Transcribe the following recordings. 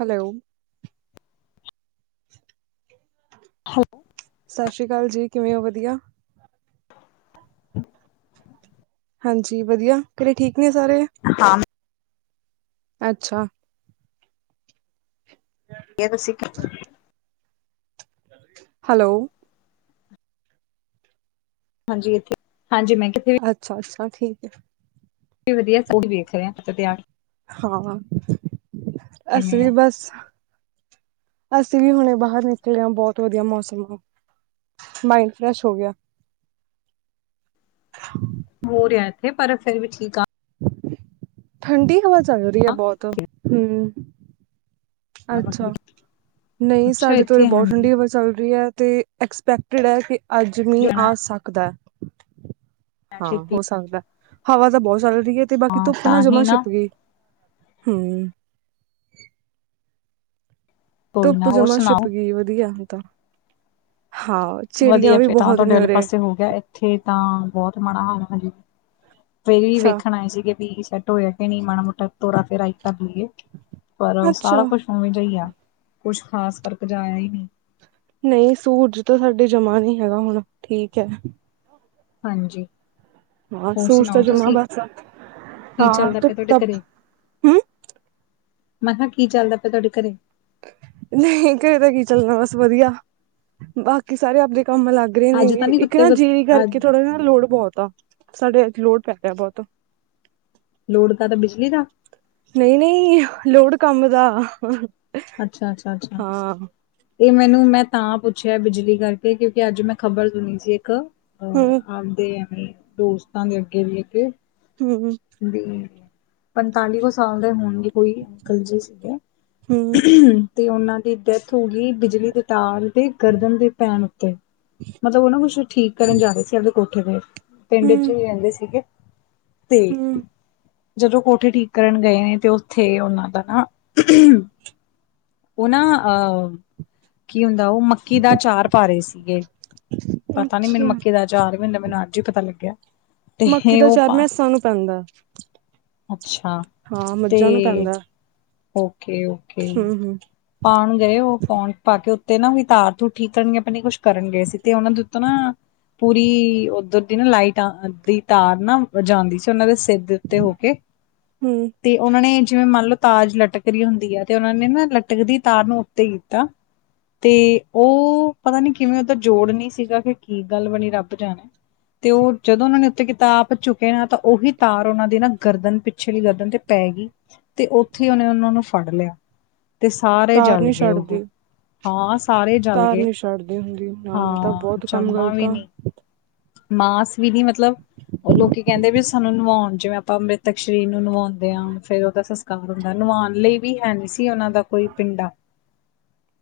Hello ਹੈਲ ਸਾ ਸ਼੍ਰੀ ਕਾਲ ਜੀ ਕਿਵੇਂ ਓ ਵਧੀਆ? ਹਾਂਜੀ ਵਧੀਆ ਘਰੇ ਠੀਕ ਨੇ ਸਾਰੇ? ਹਾਂ ਅੱਛਾ। ਦੀਆ ਤੁਸੀਂ ਕੀ ਕਰ ਹਲੋ। ਹਾਂਜੀ, ਇੱਥੇ ਹਾਂਜੀ ਮੈਂ ਕਿੱਥੇ ਵੀ ਅੱਛਾ-ਅੱਛਾ ਠੀਕ ਐ। ਵਧੀਆ ਸੂਟ ਵੇਖ ਰੇ ਆਂ [unintelligible] ਹਾਂ, ਅਸੀ ਕਿਵੇਂ ਵੀ ਆ ਬਸ ਅਸੀ ਵੀ ਹੁਣੇ ਬਾਹਰ ਨਿਕਲੇ ਆਂ ਬੋਤ ਵਧੀਆ ਮੌਸਮ ਆ ਮਾਇੰਡ ਫਰੈਸ਼ ਹੋ ਗਿਆ। ਹੋ ਰਿਆ ਏਥੇ ਪਰ ਫੇਰ ਵੀ ਠੀਕ ਆ। ਠੰਡੀ ਹਵਾ ਚੱਲ ਰੀ ਆ ਬੋਤ, ਹਮ ਅੱਛਾ, ਨਈ ਅੱਛਾ ਸਾਡੇ ਤਾਂ ਓਰੇ ਇੱਥੇ ਬੋਤ ਹਾਂਜੀ ਠੰਡੀ ਹਵਾ ਚਲ ਰੀ ਐ ਤੇ ਐਕਸਪੈਕਟਡ ਐ ਕੀ ਅੱਜ ਮ੍ਹੀਂ ਜਾਣਾ ਆ ਸਕਦੈ। ਹਾਂ, ਛੇਤੀ ਹੋ ਸਕਦੈ ਹਵਾ ਤਾਂ ਬੋਤ ਚੱਲ ਰੀਐ ਤੇ ਬਾਕੀ ਹਾਂ ਧੁੱਪ ਨਾ ਤਾਂ ਹੀ ਜਮਾਂ ਛਿਪ ਗੀ। ਹਮ। ਕੋਈ ਨਾ ਧੁੱਪ ਹੋਰ ਜਮਾਂ ਛਿਪ ਸੁਣਾਓ ਗੀ, ਵਧੀਆ ਹੁਣ ਤਾਂ, ਹਾਂ। ਚਿੜੀਆਂ ਵਧੀਆ ਵੀ ਫੇਰ ਤਾਂ ਬਹੁਤ ਤੁਆਡੇ ਨੇ ਵਾਲੇ ਉਰੇ ਪਾਸੇ ਹੋ ਗਿਐ, ਏ ਉੱਥੇ ਤਾਂ ਬੋਤ ਮਾੜਾ ਹਾਲ ਹਜੇ ਫੇ ਵੀ ਅੱਛਾ ਵੇਖਣ ਆਏ ਸੀਗੇ ਵੀ [unintelligible] ਟੋਇਆ ਕੇ ਨਈ ਮਾੜਾ-ਮੋਟਾ ਤੋਰਾ ਫੇਰਾ ਈ ਕਰਲੀਏ ਪਰ ਸਾਰਾ ਅੱਛਾ ਕੋਛ ਓਵੇਂ ਜਾ ਈ ਆ ਕੁਛ ਖਾਸ ਫਰਕ ਜਾ ਆਇਆ ਈ ਨੀ। ਨਈ ਸੂਰਜ ਤਾਂ ਸਾਡੇ ਜਮਾਂ ਨੀ ਹੈਗਾ ਹੁਣ ਠੀਕ ਐ। ਹਾਂਜੀ। ਹਾਂ ਹੋਰ ਸੂਰਜ ਤਾਂ ਸੁਣਾਓ ਜਮਾ ਤੁਸੀਂ ਬਸ ਕੀ ਹਾਂ ਚੱਲਦਾ ਪਿਆ ਧੁੱਪ ਤੁਆਡੇ ਤਾਂ ਘਰੇ? ਹਮ ਮੈਂਹ ਕੀ ਚੱਲਦਾ ਪਿਆ ਤੁਆਡੇ ਘਰੇ? ਨਈਂ ਘਰੇ ਤੇ ਕੀ ਚੱਲਣਾ, ਬਸ ਵਧੀਆ ਬਾਕੀ ਸਾਰੇ ਆਪਣੇ ਕੰਮ ਲੱਗ ਗਰੇ ਨੇ, ਅੱਜ ਤਾਂ ਨੀ ਇੱਕ ਕੁੱਤੇ ਨਾ ਜੀਰੀ ਅ ਕਰਕੇ ਥੋੜਾ ਨਾ ਲੋੜ ਬੋਤ ਆ ਸਾਡੇ ਨਾ ਅੱਜ ਲੋਡ ਪੈ ਰਿਆ ਬੋਤ। ਲੋਡ ਕਾਦਾ ਬਿਜਲੀ ਦਾ। ਨਈ-ਨਈ ਲੋਡ ਕੰਮ ਦਾ। ਅੱਛਾ-ਅੱਛਾ-ਅੱਛਾ ਹਮ ਤੇ ਮੈਨੂੰ ਮੈਂ ਤਾਂ ਪੁੱਛਿਐ ਬਿਜਲੀ ਕਰਕੇ ਕਿਉਂਕੀ ਅੱਜ ਮੈਂ ਖ਼ਬਰ ਸੁਣੀ ਸੀ ਇੱਕ ਹਮ ਆਵਦੇ ਐਵੇਂ ਦੋਸਤਾਂ ਦੇ ਅੱਗੇ ਦੀ ਅੱਗੇ ਹਮ ਵੀ ਪੰਤਾਲੀ ਕੁ ਸਾਲ ਦੇ ਹੋਣਗੇ ਕੋਈ ਅੰਕਲ ਜੀ ਸੀਗੇ। ਹਮ ਤੇ ਓਨਾਂ ਦੀ ਡੈਥ ਹੋਗੀ ਬਿਜਲੀ ਦੇ ਤਾਲ ਦੀ ਗਰਦਨ ਦੇ ਪੈਣ ਉੱਤੇ, ਮਤਲਬ ਓ ਨਾ ਕੁੱਛ ਠੀਕ ਕਰਨ ਜਾ ਰੇ ਸੀ ਆਪਦੇ ਕੋਠੇ ਤੇ। ਪਿੰਡ ਹਮ ਚੋਂ ਈ ਰੈਂਦੇ ਸੀਗੇ ਤੇ ਹਮ ਜਦੋਂ ਕੋਠੇ ਠੀਕ ਕਰਨ ਗਏ ਨੇ ਤੇ ਉੱਥੇ ਉਹਨਾਂ ਦਾ ਨਾ, ਉਹ ਨਾ ਅਹ, ਕੀ ਹੁੰਦਾ ਵਾ ਉਹ ਮੱਕੀ ਦਾ ਅਚਾਰ- ਪਾਰੇ ਸੀਗੇ, ਪਤਾ ਨੀ ਮੈਨੂੰ ਅੱਛਾ ਮੱਕੀ ਦਾ ਆਚਾਰ ਕੀ ਹੁੰਦਾ ਮੈਨੂੰ ਅੱਜ ਹੀ ਪਤਾ ਲੱਗਿਆ। ਮੱਕੀ ਤੇ ਦਾ ਉਹ ਅਚਾਰ ਨਾ ਪਾ ਮੈਸਾਂ ਨੂੰ ਪੈਂਦਾ। ਅੱਛਾ, ਹਾਂ ਤੇ ਮੱਝਾਂ ਨੂੰ ਪੈਂਦਾ ਓਕੇ- ਓਕੇ। ਹਮ ਹਮ ਪਾਉਣ ਗਏ ਉਹ ਪਾਉਣ ਪਾ ਕੇ ਉੱਤੇ ਨਾ ਤਾਰ ਤੁਰ ਠੀਕ ਕਰਨਗੇ ਪਤਾ ਨੀ ਕੁੱਛ ਕਰਨ ਗਏ ਸੀ ਤੇ ਉਹਨਾਂ ਦੇ ਉੱਤੋਂ ਨਾ- ਪੂਰੀ ਉੱਧਰ ਦੀ ਨਾ ਲਾਈਟਾ ਦੀ ਤਾਰ ਨਾ ਜਾਂਉਂਦੀ ਸੀ ਉਹਨਾਂ ਦੇ ਸਿਰ- ਦੇ ਉੱਤੇ ਹੋ ਕੇ, ਹੂੰ ਤੇ ਉਹਨਾਂ ਨੇ ਜਿਵੇਂ ਮੰਨਲਓ ਤਾਰ ਜਿਹੀ ਲਟਕਰੀ ਹੁੰਦੀ ਹੈ। ਤੇ ਉਹਨਾਂ ਨੇ ਨਾ ਲਟਕਦੀ ਤਾਰ ਨੂੰ ਉੱਤੇ ਕੀਤਾ। ਤੇ ਉਹ ਪਤਾ ਨੀ ਕਿਵੇਂ ਉਹਦਾ ਜੋੜ ਨਹੀਂ ਸੀਗਾ ਕਿ ਕੀ ਗੱਲ ਬਣੀ ਰੱਬ ਜਾਣੇ। ਤੇ ਉਹ ਜਦੋਂ ਉਹਨਾਂ ਨੇ ਉੱਤੇ ਕਿਤਾ ਆਪ ਝੁਕੇ ਨਾ ਤਾਂ ਉਹੀ ਤਾਰ ਉਹਨਾਂ ਦੀ ਨਾ ਗਰਦਨ ਪਿੱਛੇ ਲਈ ਗਰਦਨ ਤੇ- ਪੈ ਗਈ ਤੇ ਉੱਥੇ ਉਹਨੇ ਉਹਨਾਂ ਨੂੰ ਫੜ ਲਿਆ ਤੇ ਸਾਰੇ ਤਾਰ ਜਲ ਨੀ ਗਏ ਉਹ। ਛੱਡਦੀ ਹਾਂ ਸਾਰੇ ਹੀ ਜਲ ਤਾਰ ਗਏ, ਨੀ ਛੱਡਦੀ ਹੁੰਦੀ ਨਾ ਨਾ ਤਾਂ ਹਾਂ ਬਹੁਤ ਕੰਮ ਜੰਮਾ ਗ਼ਲਤ ਵੀ ਆ ਨੀ। ਮਾਸ ਵੀ ਨੀ ਮਤਲਬ, ਉਹ ਲੋਕੀ ਕਹਿੰਦੇ ਵੀ- ਸਾਨੂੰ ਨਵਾਉਣ ਜਿਵੇਂ ਆਪਾਂ ਮ੍ਰਿਤਕ ਸਰੀ ਨੂੰ ਨਵਾਉਂਦੇ ਹਾਂ ਫੇਰ ਉਹਦਾ ਸੰਸਕਾਰ ਹੁੰਦਾ ਨਵਾਉਣ ਲਈ ਵੀ ਹੈ ਨਹੀਂ ਸੀ। ਉਹਨਾਂ ਦਾ ਕੋਈ ਪਿੰਡਾ,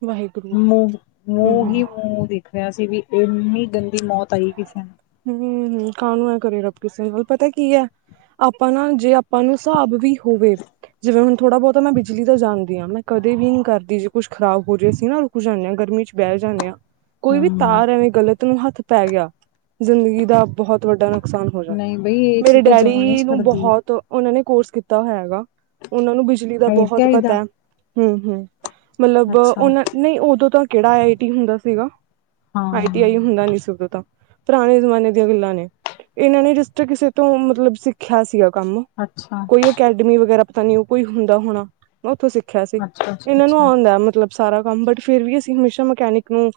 ਵਾਹਿਗੁਰੂ ਮ ਹੂੰ ਮੂੰਹ ਹੂੰ ਹੀ ਮੂੰਹ ਓਦਿੱ। ਹੋਆ ਸੀ ਵੀ ਇੰਨੀ ਗੰਦੀ ਮੌਤ ਆਈ ਕਿ- ਹੂੰ -ਹੂੰ ਕਾਲ ਨੂੰ ਨਾ ਕਰੇ ਰੱਬ ਕੀਸੇ ਨੂੰ, ਪਤਾ ਕੀ ਹੈ। ਆਪਾਂ ਨਾ ਜੇ ਆਪਾਂ ਨੂੰ ਹਿਸਾਬ ਵੀ ਹੋਵੇ। ਜਿਵੇਂ ਹੁਣ ਥੋੜਾ ਬਹੁਤਾ ਮੈਂ ਬਿਜਲੀ ਦਾ ਜਾਂਦੀ ਹਾਂ ਮੈਂ ਕਦੇ ਵੀ ਨੀ ਕਰਦੀ ਜੇ ਕੁੱਛ ਖਰਾਬ ਹੋ ਜਾਹੇ ਸੀ ਨਾ। ਕੁਛ ਹੁੰਦੇ ਹਾਂ ਗਰਮੀ ਚ ਬਹਿ ਜਾਂਦੇ ਹਾਂ, ਕੋਈ ਵੀ ਹਮ ਤਾਰ ਐਵੇਂ ਗਲਤ ਨੂੰ ਹੱਥ ਪੈ ਗਿਆ। ਜ਼ਿੰਦਗੀ ਦਾ ਬਹੋਤ ਵੱਡਾ ਨੁਕਸਾਨ ਹੋ ਜਾਂਦਾ, ਨਹੀਂ ਬਈ ਇਹ ਮੇਰੇ ਚੀਜ਼ ਤਾਂ ਜਮਾ ਨੀ ਡੈਡੀ ਨੂੰ ਛੱਡਦੀ ਬਹੋਤ। ਉਹਨਾਂ ਨੇ ਕੋਰਸ ਕੀਤਾ ਹੋਇਆ ਦਾ, ਉਹਨਾਂ ਨੂੰ ਬਿਜਲੀ ਦਾ ਆਈ ਟੀ ਬਹੁਤ ਆਈ ਦਾ ਪਤਾ, ਹੂੰ -ਹੂੰ। ਮੈਨੂੰ ਲੱਗਦਾ ਅੱਛਾ ਉਹਨਾ ਨਹੀਂ ਓਦੋਂ ਤਾਂ ਕਿਹੜਾ ਆਈ ਟੀ ਹੁੰਦਾ ਸੀਗਾ। ਆਈ ਟੀ ਹਾਂ ਹੁੰਦਾ ਨੀ ਸੀ ਓਦਾਂ ਤਾਂ। ਪੁਰਾਣੇ ਜ਼ਮਾਨੇ ਦੀਆਂ ਗੱਲਾਂ ਨੇ, ਇਹਨਾਂ ਨੇ ਜਿਸ ਤਰਾਂ ਕਿਸੇ ਤੋਂ ਮਤਲਬ ਸਿੱਖਿਆ ਸੀਗਾ ਕੰਮ। ਅੱਛਾ। ਕੋਈ ਅਕੈਡਮੀ ਵਗੈਰਾ ਪਤਾ ਨੀ ਉਹ ਕੋਈ ਹੁੰਦਾ ਹੋਣਾ, ਤੋ ਉੱਥੋਂ ਸਿੱਖਿਆ ਸੀ, ਅੱਛਾ ਅੱਛਾ ਇਹਨਾਂ ਨੂੰ ਅੱਛਾ ਆਉਂਦਾ ਮਤਲਬ। ਸਾਰਾ ਕੰਮ ਬਟ ਫੇਰ ਵੀ ਅਸੀਂ ਹਮੇਸ਼ਾ ਮਕੈਨਿਕ ਨੂੰ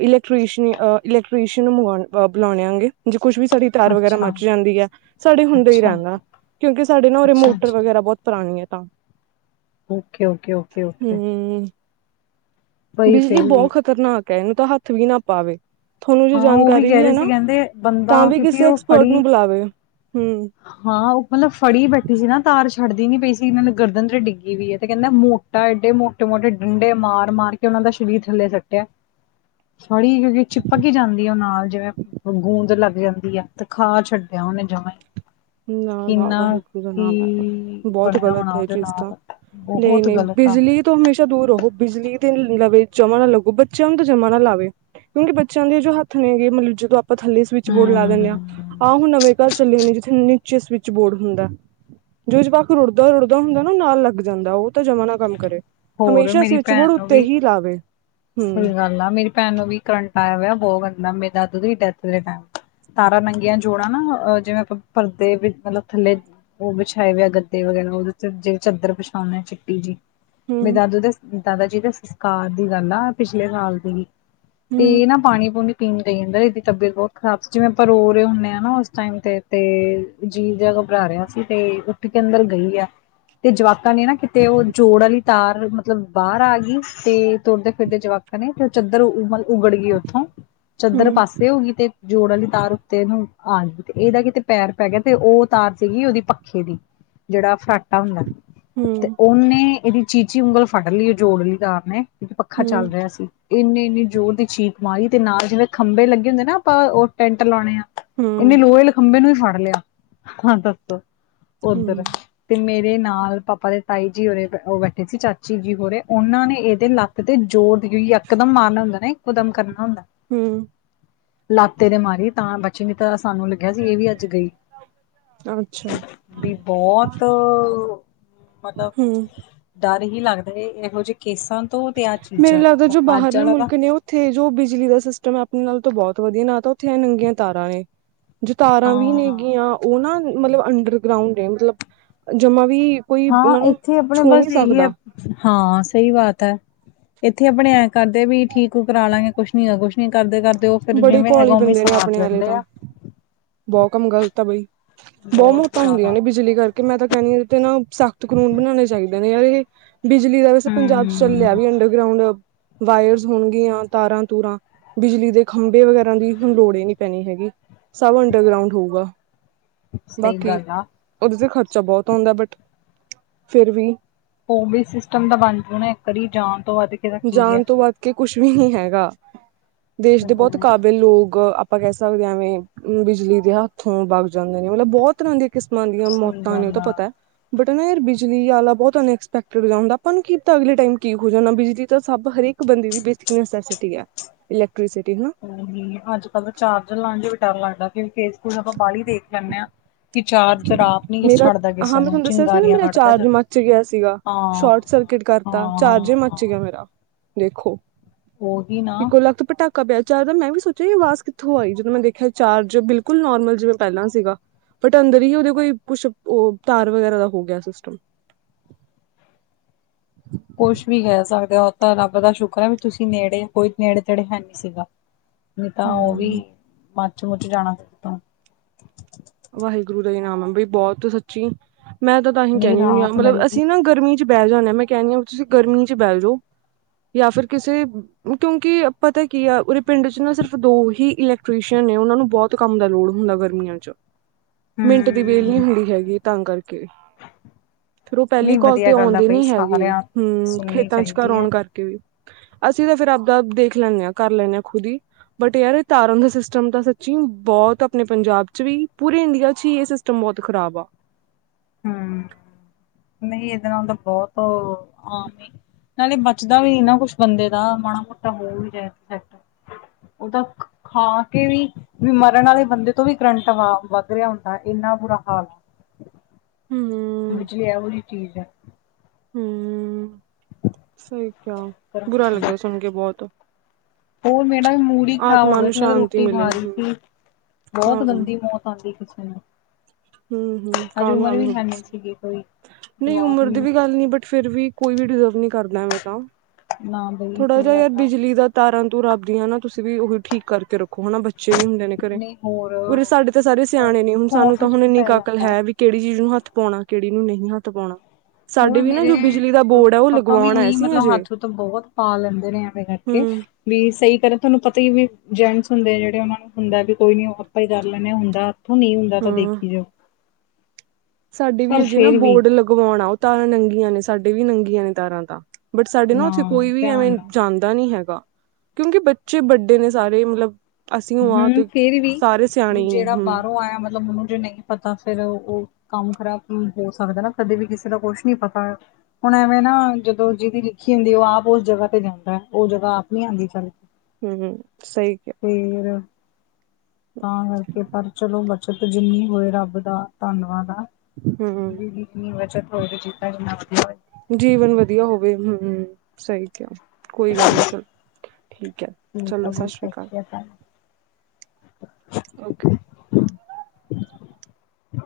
ਇਲੈਕਟ੍ਰ ਇਲੈਕਟ੍ਰੀਨ ਮੰਗਵਾਨਾ। ਬੁਲਾਉਣਿਆਂਗੇ ਜੇ ਕੁੱਛ ਵੀ ਸਾਡੀ- ਤਾਰ ਵਗੈਰਾ ਅੱਛਾ ਮੱਚ ਜਾਂਦੀ ਹੈ, ਸਾਡੇ ਹੁੰਦਾ ਹੀ ਅੱਛਾ ਰਹਿੰਦਾ ਕਿਉਂਕਿ ਸਾਡੇ ਨਾ ਉਹ ਅੱਛਾ ਰੇਮੋਟਰ ਅੱਛਾ ਵਗੈਰਾ ਬਹੁਤ- ਪੁਰਾਣੀ ਹੈ ਤਾਂ। Okay- okay, okay- okay. ਹਮ ਬਈ ਬਿਜਲੀ ਫੇਰ ਵੀ ਬਹੋਤ ਖ਼ਤਰਨਾਕ ਹੈ ਇਹਨੂੰ ਤਾਂ ਹੱਥ ਵੀ ਨਾ ਪਾਵੇ, ਤੁਹਾਨੂੰ ਜੇ ਹਾਂ ਜਾਣ- ਉਹ ਵੀ ਕਹਿ ਨਹੀਂ ਰਹੇ ਹੈ ਸੀ ਨਾ, ਕਹਿੰਦੇ ਬੰਦਾ ਤਾਂ ਵੀ ਕਿਉਂਕਿ ਕਿਸੇ ਉਹ ਐਕਸਪਰਟ ਫੜੀ ਨੂੰ ਬੁਲਾਵੇ ਹੂੰ। ਹਾਂ ਉਹ ਮਤਲਬ ਫੜੀ ਬੈਠੀ ਸੀ ਨਾ ਤਾਰ ਛੱਡਦੀ ਨੀ ਪਈ ਸੀ ਇਹ ਨੂੰ ਗਰਦਨ ਤੇ ਡਿੱਗੀ ਵੀਈ ਹੈ ਤੇ ਕਹਿੰਦਾ ਮੋ- ੱਟਾ ਏਡੇ ਮੋਟੇ- ਮੋਟੇ ਡੰਡੇ ਮਾਰ- ਮਾਰ ਕੇ ਉਹਨਾਂ ਦਾ ਸਰੀਰ ਥੱਲੇ ਸੱਟਿਆ। ਫੜੀ ਜਿਵੇੰ ਉਹ ਚਿਪਕ ਜਾਂਦੀ ਹੈ ਨਾਲ ਜਿਵੇਂ, ਗੂੰਦ ਲੱਗ ਜਾਂਦੀ ਆ। ਤੇ ਖਾ ਛੱਡਿਆ ਉਹਨੇ ਜਮਾ ਹੀ। ਨਾ- ਨਾ ਕਿੰਨਾ ਵਾਹਿਗੁਰੂ ਕੀ ਨਾਲ ਹੈੈਂ ਬਹੋਤ ਬਣਿਆ ਹੋਣਾ ਗ਼ਲਤ ਹੈ ਇਹ ਉਹਦੇ ਚੀਜ਼ ਤਾਂ ਨਾਲ ਨਹੀਂ- ਬਹੁਤ ਨਹੀਂ ਗ਼ਲਤ ਆ ਬਿਜਲੀ- ਤੋਂ ਹਮੇਸ਼ਾ ਦੂਰ ਰਹੋ ਬਿਜਲੀ ਤੇ ਲਵੇ ਜਮਾ ਨਾ ਲੱਗੋ ਬੱਚਿਆਂ ਨੂੰ ਤਾਂ ਜਮਾ ਨਾ ਲਾਵੇ। ਕਿਉਂਕਿ ਬੱਚੇਆਂ ਦੇ ਜੋ ਹੱਥ ਨੇਗੇ ਮਤਲਬ ਜਦੋਂ ਆਪ ਆਪਾਂ ਥੱਲੇ ਸਵਿਚ ਬੋਰਡ ਲੈ ਦੇਨੇ ਆਂ, ਹਮ ਆਮ ਨਵੇਂ ਘਰ ਚੱਲੇ ਹੁੰਦੇ ਜਿੱਥੇ ਨੀਚੇ ਸਵਿਚ ਬੋਰਡ ਹੁੰਦੈ। ਜੋ ਜਵਾਕ ਰੁੜਦਾ-ਰੁੜਦਾ ਹੁੰਦਾ ਨਾ ਨਾਲ ਲੱਗ ਜਾਂਦਾ ਤਾਂ ਜਮ੍ਹਾਂ ਨਾ ਕੰਮ ਕਰੇ। ਹੋਰ ਹਮੇਸ਼ਾ ਮੇਰੀ ਸਵਿਚ ਭੈਣ ਬੋਰਡ ਨੂੰ ਉੱਤੇ ਵੀ ਹੀ ਲਾਵੇ, ਹੂੰ। ਸਹੀ ਗੱਲ ਮੇਰੀ ਭੈਣ ਨੂੰ ਵੀ ਕਰੰਟ ਆਯਾ ਹੋਯਾ ਬਹੋਤ ਗੰਦਾ ਮੇਰੇ ਦਾਦੂ ਦੀ ਡੈਥ ਦੇ ਟੈਮ। ਤਾਰਾਂ ਨੰਗੀਆਂ ਜੋੜਾਂ ਨਾ ਜਿਵੇਂ ਆਪਾਂ ਪਰਦੇ ਵਿੱਚ ਮਤਲਬ ਥੱਲੇ ਓ ਵਿਛਾਏ ਹੋਆ ਗੱਦੇ ਵਗੈਰਾ ਓਦੇ ਤੇ ਚੱਦਰ ਵਿਛਾਉਂਨੇ ਆ ਚਿੱਟੀ ਜੀ। ਮੇਰੇ ਹੂੰ ਦਾਦੂ ਦੇ ਦਾਦਾ ਜੀ ਦੇ ਸੰਸਕਾਰ ਦੀ ਗੱਲ ਆ ਪਿਛਲੇ ਸਾਲ ਦੀ। ਤੇ ਹੂੰ ਨਾ ਪਾਣੀ-ਪੂਣੀ ਪੀਣ ਦੇ ਜਾਂਦਾ ਇਦੀ ਤਬੀਅਤ ਬੋਤ ਖਰਾਬ ਸੀ ਜਿਵੇਂ ਆਪਾਂ ਰੋਰੇ ਹੁੰਨੇ ਆਂ ਨਾ ਉਸ ਟਾਈਮ ਤੇ ਜੀ ਜ ਘਬਰਾ ਰੇਆ ਸੀ ਤੇ ਉੱਠ ਕੇ ਅੰਦਰ ਗਈ ਆ ਤੇ ਜਵਾਕਾਂ ਨੇ ਨਾ ਕਿਤੇ ਉਹ ਜੋੜ ਆਲੀ ਤਾਰ ਮਤਲਬ ਬਾਰ ਆ ਗਈ ਤੇ ਤੁਰਦੇ-ਫਿਰਦੇ ਜਵਾਕਾਂ ਨੇ ਤੇ ਓ ਚੱਦਰ ਤਲ ਉਗੜ ਗਈ ਓਥੋਂ, ਚੱਦਰ ਹੂੰ ਪਾਸੇ ਹੋ ਗਈ ਤੇ ਜੋੜ ਆਲੀ ਤਾਰ ਉੱਤੇ ਨੂੰ ਆ ਗਈ ਤੇ ਏਦਾ ਕਿਤੇ ਪੈਰ ਪੈ ਗਿਆ ਤੇ ਓ ਤਾਰ ਸੀਗੀ ਓਦੀ ਪੱਖੇ ਦੀ। ਜੇੜਾ ਫਰਾਟਾ ਹੁੰਦਾ ਤੇ ਹੂੰ ਓਨੇ ਏਦੀ ਚੀਚੀ ਉਂਗਲ ਫੜ ਲਈ ਓ ਜੋੜ ਆਲੀ ਤਾਰ ਨੇ ਪੱਖਾ ਚੱਲ ਹੂੰ ਰੇਆ ਸੀ। ਏਨੀੇ ਇੰਨੀ ਜ਼ੋਰ ਦੀ ਚੀਕ ਮਾਰੀ ਤੇ ਨਾਲ ਜਿਵੇਂ ਖੰਭੇ ਲੱਗੇ ਹੁੰਦੇ ਨਾ ਆਪਾਂ ਓ ਟੈਂਟ ਲਾਉਣੇ ਆ ਹੂੰ ਏਨੇ ਲੋਹੇ ਆਲੇ ਖੰਬੇ ਨੂੰ ਵੀ ਫੜ ਲੇਆ ਦੱਸੋ ਓਦਨ। ਹੂੰ ਤੇ ਮੇਰੇ ਨਾਲ ਪਾਪਾ ਦੇ ਤਾਈ ਜੀ ਉਰੇ ਓ ਬੈਠੇ ਸੀ ਚਾਚੀ ਜੀ ਹੋਰੇ ਓਹਨਾਂ ਨੇ ਏਦੇ ਲੱਤ ਤੇ ਜੋੋਰਈ ਇਕਕਦਮ ਮਾਰਨਾ ਹੁੰਦਾ ਨਾ ਇੱਕੋ ਦੱਮ ਕਰਨਾ ਹੁੰਦੈ। ਹੂੰ। ਲੱਤ ਏਦੇ ਮਾਰੀ, ਤਾਂ ਬਚੀ ਨੀ ਤਾਂ ਸਾਨੂੰ ਲੱਗੇਆ ਸੀ ਐ ਵੀ ਅੱਜ ਗਈ। ਅੱਛਾ ਵੀ ਬੋਤ ਮਤਬ ਹੂੰ। ਡਰ ਹੀ ਲੱਗਦਾ ਇਹੋ ਜਿਹੇ ਕੇਸਾਂ ਤੋਂ ਤੇ ਆਹ ਚੀਜਾਂ ਅੱਜ ਆਲਾ ਤਾਂ ਓਥੇ ਜੋ ਬਿਜਲੀ ਦਾ ਸਿਸਟਮ ਐ ਅਪਨੇ ਨਾਲ ਤਾਂ ਬੋਤ ਵਧੀਆ, ਨਾ ਤਾਂ ਓਥੇ ਐ ਨੰਗੀਆਂ ਤਾਰਾਂ ਨੇ ਜੇ ਤਾਰਾਂ ਵੀ ਨੇ ਹਾਂ ਗੀਆਂ ਓਨਾ ਮਤਲਬ ਅੰਡਰਗਰਾਉਂਡ ਨੇ, ਮਤਲਬ ਜਮਾ ਵੀ ਕੋਈ ਹਾਂ, ਉਹਨਾਂ ਨੂੰ ਏਥੇ ਅਪਣੇ ਛੂਹ ਬਸ ਨਹੀਂ ਏਹੀ ਐ ਸਕਦਾ ਹਾਂ, ਸਈ ਬਾਤ ਐ। ਏਥੇ ਅਪਣੇ ਐਂ ਕਰਦੇ ਵੀ ਠੀਕ ਕਰਾ ਲਾਂਗੇ, ਕੁਛ ਨੀ-ਕੁਛ ਨੀ ਕਰਦੇ-ਕਰਦੇ ਤੇ ਓ ਫੇਰ ਬੜੇ ਜਿਵੇਂ ਹੈਗਾ, ਘੋਲੀ ਓਵੀ ਸਾਰ ਲੈਂਦੇ ਆ। ਬਓ ਕੰਮ ਗ਼ਲਤ ਆ ਬਈ, ਬਓ ਬਹੁਤ ਮੌਤਾਂ ਹੁੰਦੀਆਂ ਜ਼ਿਆਦਾ ਨੇ ਬਿਜਲੀ ਕਰਕੇ। ਕਿ ਮੈਂ ਤਾਂ ਕੈਂਨੀਂ ਆ ਏਦੇ ਤੇ ਨਾ ਸਖਤ ਕਾਨੂੰਨ ਬਣਾਣੇ ਚਾਈਦੇ ਨੇ ਯਾਰ ਏਦੇ ਤੇ। ਬਿਜਲੀ ਦਾ ਵੈਸੇ ਪੰਜਾਬ ਚ ਚੱਲੇਆ ਹੂੰ ਵੀ ਅੰਡਰਗਰਾਊਂਡ ਵਾਯਰਸ ਹੋਣਗੀਆਂ ਤਾਰਾਂ-ਤੂਰਾਂ ਬਿਜਲੀ ਦੇ ਖੰਭੇ ਵਗੈਰਾ ਦੀ ਹੁਣ ਲੋੜ ਹੀ ਨੀ ਪੈਣੀ ਹੈਗੀ, ਸਭ ਅੰਡਰਗਰਾਉਂਡ ਹੋਊਗਾ। ਸਹੀ ਬਾਕੀ ਗੱਲ ਆ। ਓਦੇ ਤੇ ਖਰਚਾ ਬਓ ਆਂਦਾ ਬਟ, ਫੇਰ ਵੀ ਓਵੀ ਸਿਸਟਮ ਤਾਂ ਬਣ ਜਾਓ ਇੱਕ ਵਾਰੀ, ਜਾਣ ਤੋਂ ਵੱਧ ਕੇ ਤਾਂ ਕੀ ਜਾਣ ਹੈ। ਤੋਂ ਵੱਧ ਕੇ ਕੁਛ ਵੀ ਨੀ ਹੈਗਾ, ਦੇਸ਼ ਤੇ ਦੇ ਬੋਤ ਹੋਰ ਕਾਬਿਲ ਲੋਕ ਆਪਾਂ ਕੈ ਸਕਦੇ ਆਂ ਐਵੇਂ ਬਿਜਲੀ ਦੇ ਹੱਥੋਂ ਬਗ ਜਾਂਦੇ ਨੇ, ਮਤਲਬ ਬਹੋਤ ਤਰ੍ਹਾਂ ਦੇ ਕਿਸਮਾਂ ਦੀਆਂ ਸਹੀ ਮੌਤਾਂ ਨੇ ਗੱਲ ਓਤਾਂ ਆ। ਪਤੈ। ਬਟ ਨਾ ਯਾਰ ਬਿਜਲੀ ਵਾਲਾ ਬੋਤ ਅਨਐਕਸਪੈਕਟਡ ਜਾਂ ਹੁੰਦਾ ਆਪਾਂ ਨੂੰ ਕੀ ਪਤਾ ਅਗਲੇ ਟਾਈਮ ਕੀ ਹੋ ਜਾਨਾਂ ਬਿਜਲੀ ਸਬ ਹਰੇਕ ਬੰਦੇ ਦੀ ਬੇਸਿਕ ਨਸੈਸਟੀ ਆ ਇਲੈਕਟ੍ਰੀਸਿਟੀ, ਹਨਾ। ਅੱਜ-ਕੱਲ ਤਾਂ ਚਾਰਜਰ ਲਾਣ ਜ ਵੀ ਡਰ ਲੱਗਦਾ ਕਿਉਂਕਿ ਰੀਲਸ ਆਪਾਂ ਬਾਹਲੀ ਦੇਖ ਲੈਣੇ ਆਂ। ਕਿ ਚਾਰਜਰ ਆਪ ਨੀ ਕਿਸ ਮੇਰਾ ਛੱਡਦਾ ਹਾਂ ਕਿਸੇ ਮੈਂ ਨੂੰ ਤੁਹਾਨੂੰ ਦੱਸਿਆ ਸੀ ਨਾ ਚਿੰਗਾਰੀਆਂ ਮੇਰਾ ਕੱਢਦੈ ਚਾਰਜ ਜਦੋਂ। ਮੱਚ ਗਿਆ ਸੀਗਾ ਹਾਂ। ਸ਼ੋਰਟ ਸਰਕਿਟ ਕਰਤਾ ਚਾਰਜ ਈ ਹਾਂ-ਹਾਂ-ਹਾਂ ਮੱਚ ਗਿਆ ਮੇਰਾ ਦੇਖੋ, ਉਹੀ ਨਾ ਇੱਕੋ ਲਖਤ ਪਟਾ ਕਾ ਪਿਆ ਚਾਰ ਦਾ ਮੈਂ ਵੀ ਸੋਚਿਆ ਆਵਾਜ਼ ਕਿੱਥੋਂ ਆਈ ਜਦੋਂ ਮੈਂ ਦੇਖਿਆ ਚਾਰਜ ਬਿਲਕੁੱਲ ਨੋਰਮਲ ਜਿਵੇਂ ਪੈਲਾਂ ਸੀਗਾ ਤੇ ਅੰਦਰ ਹੀ ਉਦੇ ਕੋਈ ਕੁਛ ਓ ਤਾਰ ਵਗੈਰਾ ਦਾ ਹੋ ਗਿਆ ਸਿਸਟਮ। ਕੁਛ ਵੀ ਕੈ ਸਕਦੇ ਓ ਤਾਂ ਰੱਬ ਦਾ ਸ਼ੁਕਰ ਐ ਵੀ ਤੁਸੀਂ ਨੇੜੇ ਕੋਈ ਨੇੜੇ ਤੇੜੇ ਹੈ ਨੀ ਸੀਗਾ ਨਈ ਤਾਂ ਓ ਵੀ ਹਮ ਮੱਚ ਮੁੱਚ ਜਾਣਾ ਤੋਂ। ਵਾਹਿਗੁਰੂ ਦਾ ਈ ਨਾਮ ਆ ਬੀ ਬੋਤ ਸੱਚੀ ਮੈਂ ਤਾਂ ਤਾਂਹੀ ਨਹੀਂ ਕੈਂਨੀ ਹੁੰਨੀ ਆ ਰਾਹਤ ਮਤਲਬ ਮਿਲ ਗਈ ਅਸੀਂ ਨਾ ਗਰਮੀ ਚ ਬੈ ਜਾਂਨੇ ਆ ਮੈਂ ਕੈਂਨੀ ਆ ਵੀ ਤੁਸੀਂ ਗਰਮੀ ਚ ਬੈ ਜੋ ਜਾਂ ਫਿਰ ਕਿਸੇ ਕਿਉਂਕਿ ਪਤਾ ਕੀ ਆ ਉਰੇ ਪਿੰਡ ਚ ਨਾ ਸਿਰਫ਼ ਦੋ ਹੀ ਇਲੈਕਟ੍ਰੀਸ਼ੀਅਨ ਨੇ ਉਨਾਂ ਨੂੰ ਬੋ ਤ ਕੰਮ ਦਾ ਲੋੜ ਹੁੰਦਾ ਗਰਮੀਆਂ ਚ ਮਿੰਟ ਦੀ ਵੇਲ ਨੀ ਹੂੰ। ਹੁੰਦੀ ਹੈਗੀ ਤਾਂ ਕਰਕੇ ਫੇਰ ਓ ਪੈਲੀ ਨਹੀਂ ਕਾਲ ਵਧੀਆ ਤੇ ਗੱਲ ਆ ਆਉਂਦੇ ਬਈ ਨੀ ਹੈਗੇ ਸਾਰਿਆਂ ਹੂੰ ਸੁਣਨੀ ਖੇਤਾਂ ਚ ਘਰ ਚਾਹੀਦੀ ਹੈ ਆਉਣ ਕਰ ਕੇ ਵੀ ਅਸੀਂ ਤਾਂ ਫੇਰ ਆਪਦਾ ਦੇਖ ਲੈਂਨੇ ਆ, ਕਰ ਲੈਂਨੇ ਆ ਖੁਦ ਈ ਬਟ ਯਾਰ ਐ ਤਾਰਾਂ ਦਾ ਸਿਸਟਮ ਤਾਂ ਸੱਚੀ ਬੋਤ ਆਪਣੇ ਪੰਜਾਬ ਚ ਵੀ ਪੂਰੇ ਇੰਡੀਆ ਚ ਈ ਏ ਸਿਸਟਮ ਬੋਤ ਖ਼ਰਾਬ ਆ। [inaudible] ਨਈ ਏਦੇ ਨਾਲ ਤਾਂ ਬੋਤ ਅ ਆਮ ਈ ਨਾਲੇ ਬਚਦਾ ਵੀ ਨਾ ਕੁਛ ਬੰਦੇ ਦਾ ਮਾੜਾ ਮੋਟਾ ਹੋ ਵੀ ਜਾਏ ਸੈਂਟ। ਉਦਾ ਖਾ ਕੇ ਵੀ ਮਰਨ ਆਲੇ ਬੰਦੇ ਤੋਂ ਵੀ ਕਰੰਟ ਵਾ ਵੱਧ ਰੇਆ ਹੁੰਦਾ ਇੰਨਾ ਬੁਰਾ ਹਾਲ ਆ। ਹੂੰ। ਬਿਜ਼ਲੀ ਐਹੋ ਜੀ ਚੀਜ਼ ਐ। ਹੂੰ, ਸਈ ਕੇਆ ਬੁਰਾ ਲੱਗਿਆ ਸੁਣ ਕੇ ਬੋਤ। ਹੋਰ ਮੇਰਾ ਨਾ ਮੂਡ ਈ ਖ਼ਰਾਬ ਹੋ ਗਿਆ ਸੀ ਮੈਂ ਤਾਂ ਸ਼ਾਂਤੀ ਰੋਟੀ ਖਾ ਮਿਲੇ ਰੀ ਹੂੰ ਸੀ ਬੋਤ ਕਾਨੂੰ ਗੰਦੀ ਮੌਤ ਆਂਦੀ ਕਿਸੇ ਨੂੰ। ਹੂੰ-ਹੂੰ ਹਜੇ ਕਾਨੂੰ ਉਮਰ ਐਵੇਂ ਵੀ ਹੋਵੇ ਹੈ ਨੀ ਕਿਸੇ, ਸੀਗੀ ਕੋਈ ਨਈ ਉਮਰ ਦੀ ਵੀ ਗੱਲ ਨੀ ਬ ਫਿਰ ਵੀ ਕੋਈ ਵੀ ਡਿਜ਼ਰਵ ਨੀ ਕਰਦਾ ਐਵੇਂ ਤਾਂ। ਨਾ ਬਈ ਥੋੜਾ ਸਈ ਜਿਹਾ ਗੱਲ ਯਾਰ ਆ। ਬਿਜਲੀ ਦਾ ਤਾਰਾਂ ਤੁਰਾ ਆਪਦੀਆਂ ਨਾ ਤੁਸੀਂ ਵੀ ਉਹ ਠੀਕ ਕਰਕੇ ਰੱਖੋ ਹਨਾ ਬੱ ਚੇ ਵੀ ਹੁੰਦੇ ਨੇ ਘਰੇ, ਨਹੀਂ ਹੋਰ ਉਰੇ ਸਾਡੇ ਤਾਂ ਸਾਰੇ ਸਿਆਣੇ ਨੇ ਹੁਣ ਸਾਨੂੰ ਖੌਫ ਤਾਂ ਚ ਹੁਣ ਹੀ ਇੰਨੀ ਕ ਪੈ ਅੰਕਲ ਜਾਂਦਾ ਹੈ ਵੀ ਕੇੜੀ ਚੀਜ਼ ਨੂੰ ਹੱਥ ਪਾਉਣਾ, ਕੇੜੀ ਨੂੰ ਨਹੀ ਹੱਥ ਪਾਉਣਾ। ਹੋਰ ਸਾਡੇ ਵੀ ਨਾ ਮੇਰੇ ਜੋ ਬਿਜਲੀ ਦਾ ਬੋਰਡ ਹੈ ਉਹ ਪਾਪਾ ਵੀ ਲਗਵਾਉਣਾ ਉਈ ਅਸੀਂ ਮਤਲਬ ਅਜੇ ਹੱਥ ਹੁਥ ਬੋਤ ਪਾ ਲੈਂਦੇ ਨੇ ਐਵੇਂ ਕਰ ਹੂੰ। ਵੀ ਸਈ ਕਰਨ ਤੁਹਾਨੂੰ ਪਤਾ ਈ ਵੀ ਜੈਂਟਸ ਹੁੰਦੇ ਆ ਜੇੜੇ ਉਨਾਂ ਨੂੰ ਹੁੰਦਾ ਵੀ ਕੋਈ ਨੀ ਆਪਾਂ ਈ ਕਰ ਲੈਂਨੇ ਆ ਹੁੰਦਾ ਥੋਂ ਨੀ ਹੁੰਦਾ ਤਾਂ ਹਾਂ ਦੇਖੀ ਜਾਓ। ਸਾਡੇ ਵੀ ਪਰ ਹਜੇ ਨਾ ਫੇਰ ਵੀ ਬੋਰਡ ਲਗਵਾਉਣਾ ਓ ਤਾਰਾਂ ਨੰਗੀਆਂ ਨੇ ਸਾਡੇ ਵੀ ਨੰਗੀਆਂ ਨੇ ਤਾਰਾਂ ਤਾਂ। ਬਟ ਸਾਡੇ ਨਾ ਉੱਥੇ ਕੋਈ ਵੀ ਧਿਆਨ ਐਵੇਂ ਨਾਲ ਜਾਂਦਾ ਨੀ ਹੈਗਾ ਕਿਉਂਕਿ ਬੱਚੇ ਵੱਡੇ ਨੇ ਸਾਰੇ ਮਤਲਬ ਅਸੀਂ ਹੋ ਆ ਹੂੰ ਤੇ ਫੇਰ ਵੀ ਸਾਰੇ ਸਿਆਣੇ ਹੀ ਨੇ ਜੇੜਾ ਹੂੰ ਬਾਰੋਂ ਆਇਆ ਮਤਲਬ ਉਨੂੰ ਜੇ ਨਈ ਪਤਾ ਫੇਰ ਓ ਕੰਮ ਖ਼ਰਾਬ ਹੋ ਸਕਦਾ ਨਾ ਕਦੇ ਵੀ ਕਿਸੇ ਦਾ ਕੁਛ ਨੀ ਪਤਾ। ਹੁਣ ਐਵੇਂ ਨਾ ਜਦੋਂ ਜਿਦੀ ਲਿਖੀ ਹੁੰਦੀ ਓ ਆਪ ਉਸ ਜਗਾਂ ਤੇ ਜਾਂਦੈ ਓ ਜਗਾਂ ਆਪ ਨੀ ਆਂਦੀ ਚੱਲ ਕੇ। ਹੂੰ ਸਈ ਕੇਆ। ਫੇਰ, ਤਾਂ ਕਰਕੇ ਪਰ ਚਲੋ ਵ ਚਤ ਜਿੰਨੀ ਹੋਏ ਰੱਬ ਦਾ ਧੰਨਵਾਦ ਆ, ਹੂੰ ਵੀ [inaudible] ਜੀਵਨ ਵਧੀਆ ਹੋਵੇ ਹੂੰ ਸਹੀ ਕਿਆ। ਕੋਈ ਗੱਲ ਨੀ, ਚਲੋ ਠੀਕ ਐ ਠੀਕ ਚਲੋ ਆ ਸਤਿ ਬਈ ਸ੍ਰੀ ਅਕਾਲ। ਸ਼੍ਰੀ ਓਕੇ,